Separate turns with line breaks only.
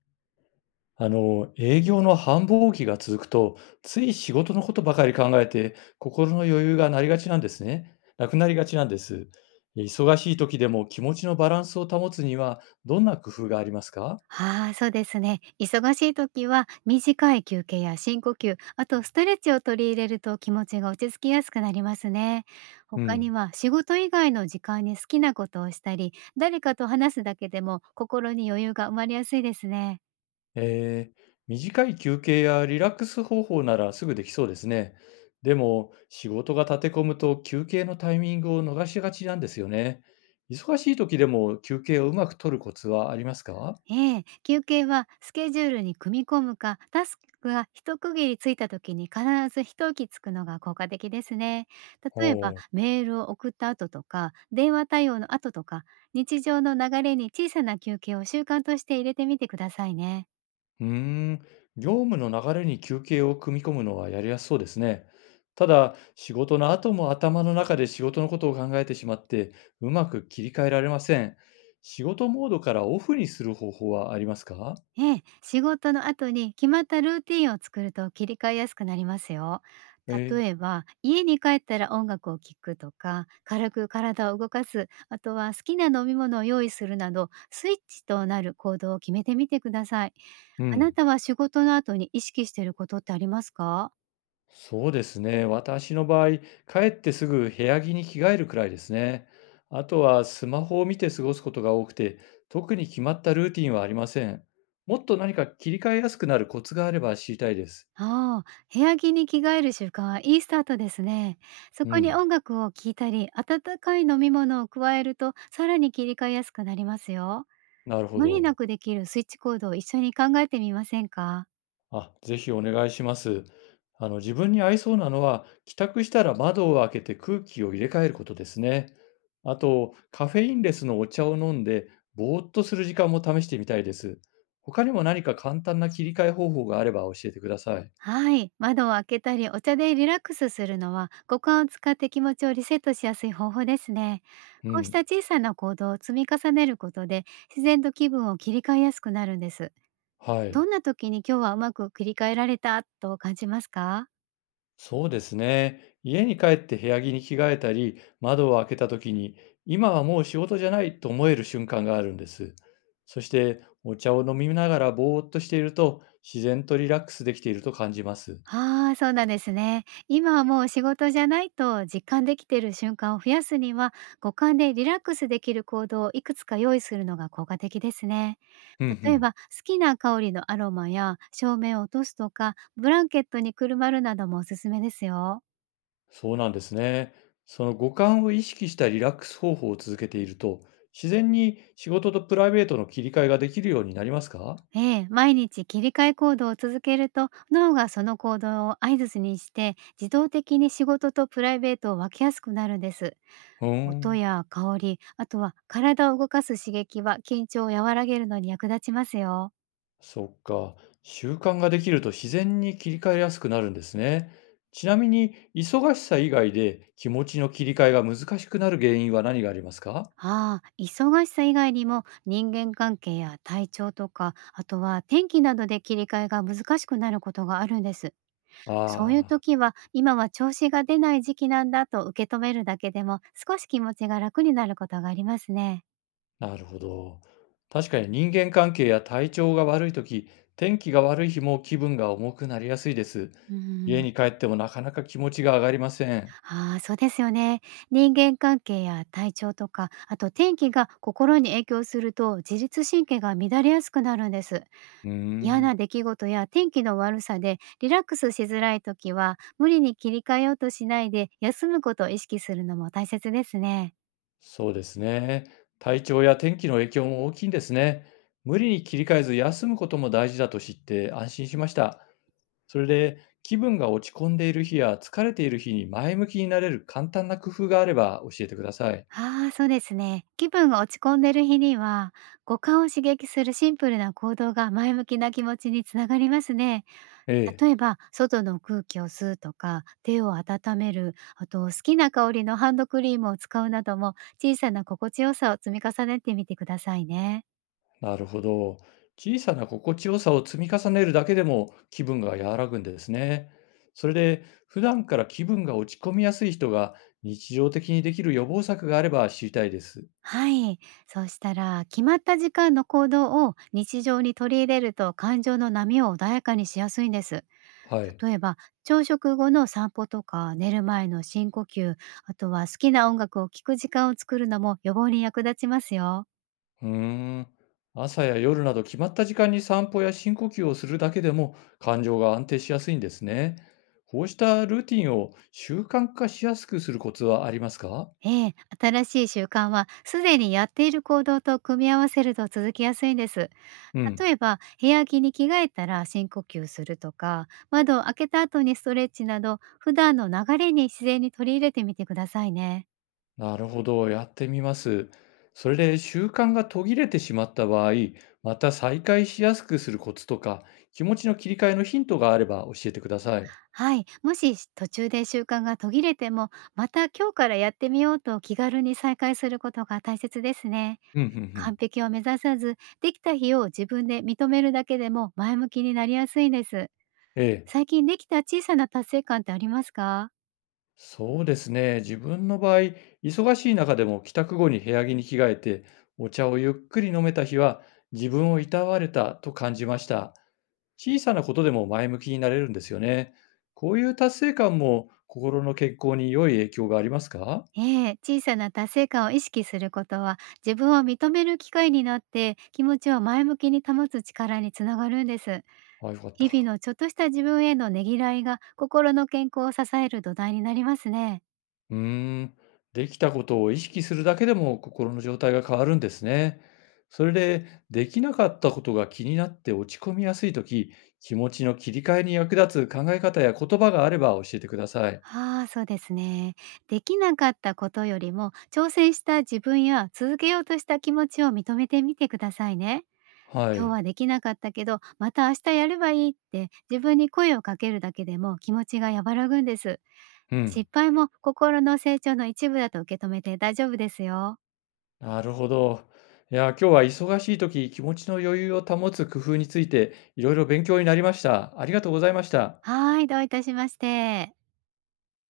営業の繁忙期が続くと、つい仕事のことばかり考えて、心の余裕がなりがちなんですね。なくなりがちなんです。忙しい時でも気持ちのバランスを保つには、どんな工夫がありますか？
ああ、そうですね。忙しい時は短い休憩や深呼吸、あとストレッチを取り入れると気持ちが落ち着きやすくなりますね。
う
他に
ん。
は仕事以外の時間に好きなことをしたり、誰かと話すだけでも心に余裕が生まれやすいですね。
短い休憩やリラックス方法ならすぐできそうですね。でも、仕事が立て込むと休憩のタイミングを逃しがちなんですよね。忙しい時でも休憩をうまく取るコツはありますか？
ええ、休憩はスケジュールに組み込むか、タスクが一区切りついた時に必ず一息つくのが効果的ですね。例えば、
お。
メールを送った後とか、電話対応の後とか、日常の流れに小さな休憩を習慣として入れてみてくださいね。
うーん、業務の流れに休憩を組み込むのはやりやすそうですね。ただ、仕事の後も頭の中で仕事のことを考えてしまって、うまく切り替えられません。仕事モードからオフにする方法はありますか？
ええ、仕事の後に決まったルーティンを作ると切り替えやすくなりますよ。
ええ、
例えば、家に帰ったら音楽を聴くとか、軽く体を動かす、あとは好きな飲み物を用意するなど、スイッチとなる行動を決めてみてください。
う
あな
ん。
たは仕事の後に意識していることってありますか？
そうですね。私の場合、帰ってすぐ部屋着に着替えるくらいですね。あとはスマホを見て過ごすことが多くて、特に決まったルーティンはありません。もっと何か切り替えやすくなるコツがあれば知りたいです。
ああ、部屋着に着替える習慣はいいスタートですね。そ
う
こに
ん。
音楽を聴いたり、温かい飲み物を加えると、さらに切り替えやすくなりますよ。
なるほ
無理な
ど。
くできるスイッチ行動を一緒に考えてみませんか？
あ、ぜひお願いします。自分に合いそうなのは、帰宅したら窓を開けて空気を入れ替えることですね。あと、カフェインレスのお茶を飲んで、ぼーっとする時間も試してみたいです。他にも何か簡単な切り替え方法があれば教えてください。
はい。窓を開けたりお茶でリラックスするのは五感を使って気持ちをリセットしやすい方法ですね。
う
こうした
ん。
小さな行動を積み重ねることで自然と気分を切り替えやすくなるんです。
はい。
どんな時に今日はうまく切り替えられたと感じますか？
そうですね。家に帰って部屋着に着替えたり、窓を開けた時に、今はもう仕事じゃないと思える瞬間があるんです。そして、お茶を飲みながらぼーっとしていると、自然とリラックスできていると感じます。
ああ、そうなんですね。今はもう仕事じゃないと実感できている瞬間を増やすには、五感でリラックスできる行動をいくつか用意するのが効果的ですね。
うんう
例え
ん。
ば、好きな香りのアロマや照明を落とすとか、ブランケットにくるまるなどもおすすめですよ。
そうなんですね。その五感を意識したリラックス方法を続けていると、自然に仕事とプライベートの切り替えができるようになりますか？
ええ、毎日切り替え行動を続けると脳がその行動を合図にして自動的に仕事とプライベートを分けやすくなるんです。
うー
音
ん。
や香り、あとは体を動かす刺激は緊張を和らげるのに役立ちますよ。
そっか。習慣ができると自然に切り替えやすくなるんですね。ちなみに、忙しさ以外で気持ちの切り替えが難しくなる原因は何がありますか？
ああ、忙しさ以外にも人間関係や体調とか、あとは天気などで切り替えが難しくなることがあるんです。そういう
あ、
時は、今は調子が出ない時期なんだと受け止めるだけでも少し気持ちが楽になることがありますね。
あなるほど。確かに人間関係や体調が悪いとき、天気が悪い日も気分が重くなりやすいです。
う
家
ん。
に帰ってもなかなか気持ちが上がりません。
ああ、そうですよね。人間関係や体調とか、あと天気が心に影響すると自律神経が乱れやすくなるんです。
うー
嫌
ん。
な出来事や天気の悪さでリラックスしづらい時は、無理に切り替えようとしないで休むことを意識するのも大切ですね。
そうですね。体調や天気の影響も大きいんですね。無理に切り替えず休むことも大事だと知って安心しました。それで気分が落ち込んでいる日や疲れている日に前向きになれる簡単な工夫があれば教えてください。
ああ、そうですね。気分が落ち込んでる日には、五感を刺激するシンプルな行動が前向きな気持ちにつながりますね。
ええ、
例えば、外の空気を吸うとか、手を温める、あと好きな香りのハンドクリームを使うなども、小さな心地よさを積み重ねてみてくださいね。
なるほど。小さな心地よさを積み重ねるだけでも気分が和らぐんですね。それで普段から気分が落ち込みやすい人が日常的にできる予防策があれば知りたいです。
はい。そうしたら、決まった時間の行動を日常に取り入れると感情の波を穏やかにしやすいんです。
はい。
例えば、朝食後の散歩とか、寝る前の深呼吸、あとは好きな音楽を聴く時間を作るのも予防に役立ちますよ。
うーん。朝や夜など決まった時間に散歩や深呼吸をするだけでも感情が安定しやすいんですね。こうしたルーティンを習慣化しやすくするコツはありますか？
ええ、新しい習慣はすでにやっている行動と組み合わせると続きやすいんです。
うん。
例えば、部屋着に着替えたら深呼吸するとか、窓を開けた後にストレッチなど、普段の流れに自然に取り入れてみてくださいね。
なるほど。やってみます。それで習慣が途切れてしまった場合、また再開しやすくするコツとか、気持ちの切り替えのヒントがあれば教えてください。
はい、もし途中で習慣が途切れても、また今日からやってみようと気軽に再開することが大切ですね。
うん、うん、うん。
完璧を目指さず、できた日を自分で認めるだけでも前向きになりやすいんです。
ええ。
最近できた小さな達成感ってありますか？
そうですね。自分の場合、忙しい中でも帰宅後に部屋着に着替えて、お茶をゆっくり飲めた日は、自分をいたわれたと感じました。小さなことでも前向きになれるんですよね。こういう達成感も心の健康に良い影響がありますか？
ええ、小さな達成感を意識することは、自分を認める機会になって、気持ちを前向きに保つ力につながるんです。
ああ、よかった。
日々のちょっとした自分へのねぎらいが、心の健康を支える土台になりますね。
うーん、できたことを意識するだけでも心の状態が変わるんですね。それで、できなかったことが気になって落ち込みやすいとき、気持ちの切り替えに役立つ考え方や言葉があれば教えてください。
ああ、そうですね。できなかったことよりも、挑戦した自分や続けようとした気持ちを認めてみてくださいね。
は
今日
い。
はできなかったけど、また明日やればいいって自分に声をかけるだけでも気持ちが和らぐんです。
うん。
失敗も心の成長の一部だと受け止めて大丈夫ですよ。
なるほど。いや、今日は忙しいとき、気持ちの余裕を保つ工夫について、いろいろ勉強になりました。ありがとうございました。
はい、どういたしまして。